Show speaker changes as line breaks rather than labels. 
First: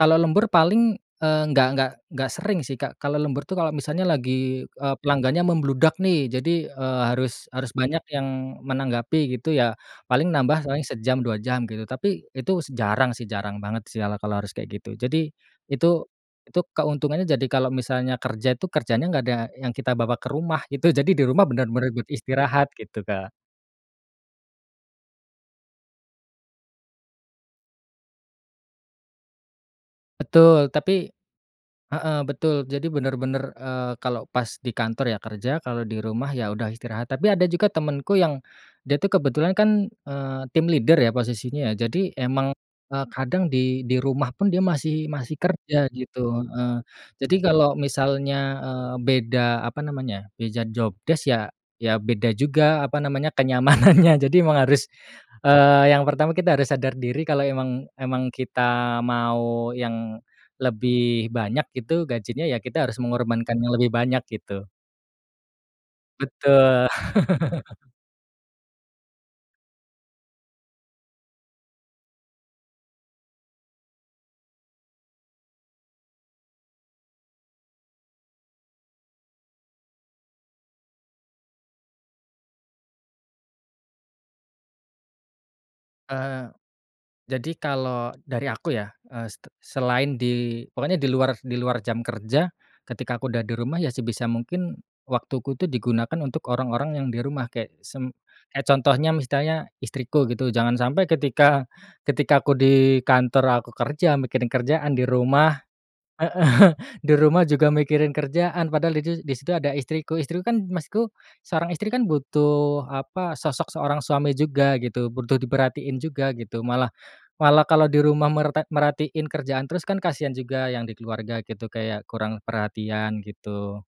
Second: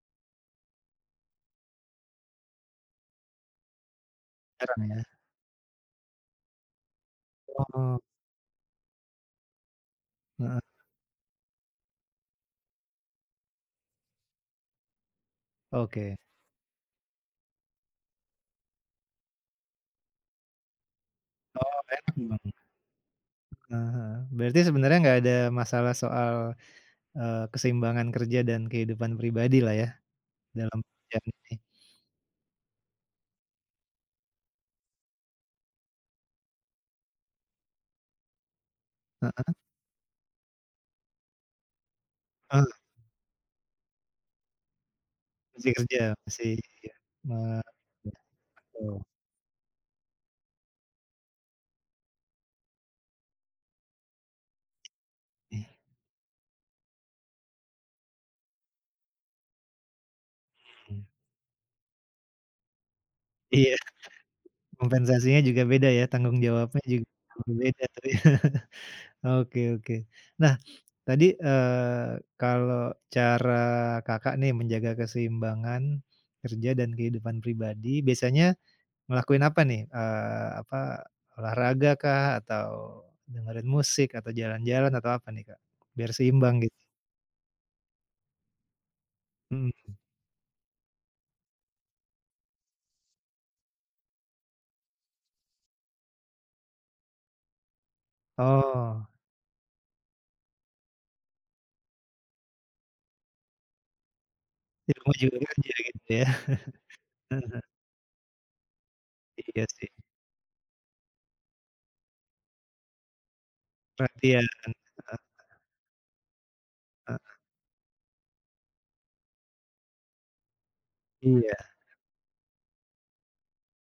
Kalo lembur paling, eee, enggak enggak enggak sering sih Kak. Kalau lembur tuh kalau misalnya lagi,
Jarang
eee,
yah.
pelanggannya membludak nih, jadi, eee, harus harus
Oh.
banyak yang menanggapi gitu ya. Paling
Heeh.
nambah paling sejam, 2 jam gitu. Tapi itu s jarang sih, jarang banget sih ala kalau harus kayak gitu. Jadi, itu,
Oke.
itu keuntungannya jadi kalau misalnya kerja tuh, kerjanya gak ada yang kita bawa ke rumah, itu jadi di rumah
Oh
bener-bener buat
enak dong.
istirahat gitu Kak.
Heeh, berarti sebenarnya nggak ada masalah soal, eee, keseimbangan kerja dan kehidupan pribadi lah ya?
Betul
Dalam
tapi
yang nih.
heeh, betul, jadi bener-bener, eee, kalau pas di kantor ya kerja, kalau di rumah ya udah istirahat, tapi ada juga temenku yang, dia tuh
Heeh.
kebetulan kan, eee, team leader ya posisinya, jadi emang,
Eh.
eee, kadang di di rumah pun dia masih masih
Masih
kerja
kerja,
gitu,
masih
heeh.
ya,
Jadi
mah
kalau misalnya,
[unintelligible]
eee,
betul.
beda apa namanya, beda job desc ya ya beda juga apa namanya, kenyamanannya jadi emang harus,
Eh.
eee, yang pertama kita harus sadar diri kalau emang emang kita mau yang lebih banyak gitu gajinya, ya kita harus mengorbankan
Iya.
yang lebih banyak gitu.
Kompensasinya juga beda ya tanggung jawabnya
Betul.
ju [unintelligible] beda tapi oke oke. Nah tadi, eee, kalau cara Kakak nih menjaga keseimbangan, kerja dan kehidupan pribadi biasanya, ngelakuin apa nih, eee, apa olahraga kah atau, dengerin musik atau jalan-jalan atau apa nih Kak biar
Ah hah.
seimbang gitu?
Jadi kalau dari aku ya, eee, ste
Mhm.
selain di pokoknya di luar di luar jam kerja, ketika aku udah di rumah ya sebisa mungkin, waktuku tuh digunakan untuk orang-orang yang di rumah kayak sem kek
Oh.
contohnya misalnya istriku gitu. Jangan sampai ketika ketika aku di kantor aku kerja mikirin
Di
kerjaan, di
rumah juga
rumah
kerja gitu ya.
heeh, di
Ah
rumah
hah.
juga mikirin kerjaan padahal didu di situ
Iya
ada
sih.
istriku. Istriku kan maksudku, seorang istri kan butuh apa sosok seorang suami
Perhatian,
juga gitu,
heeh.
butuh diperhatiin juga gitu. Malah
Heeh.
malah kalau di rumah merta merhatiin kerjaan terus kan kasihan juga yang di keluarga gitu,
Iya.
kayak kurang perhatian gitu.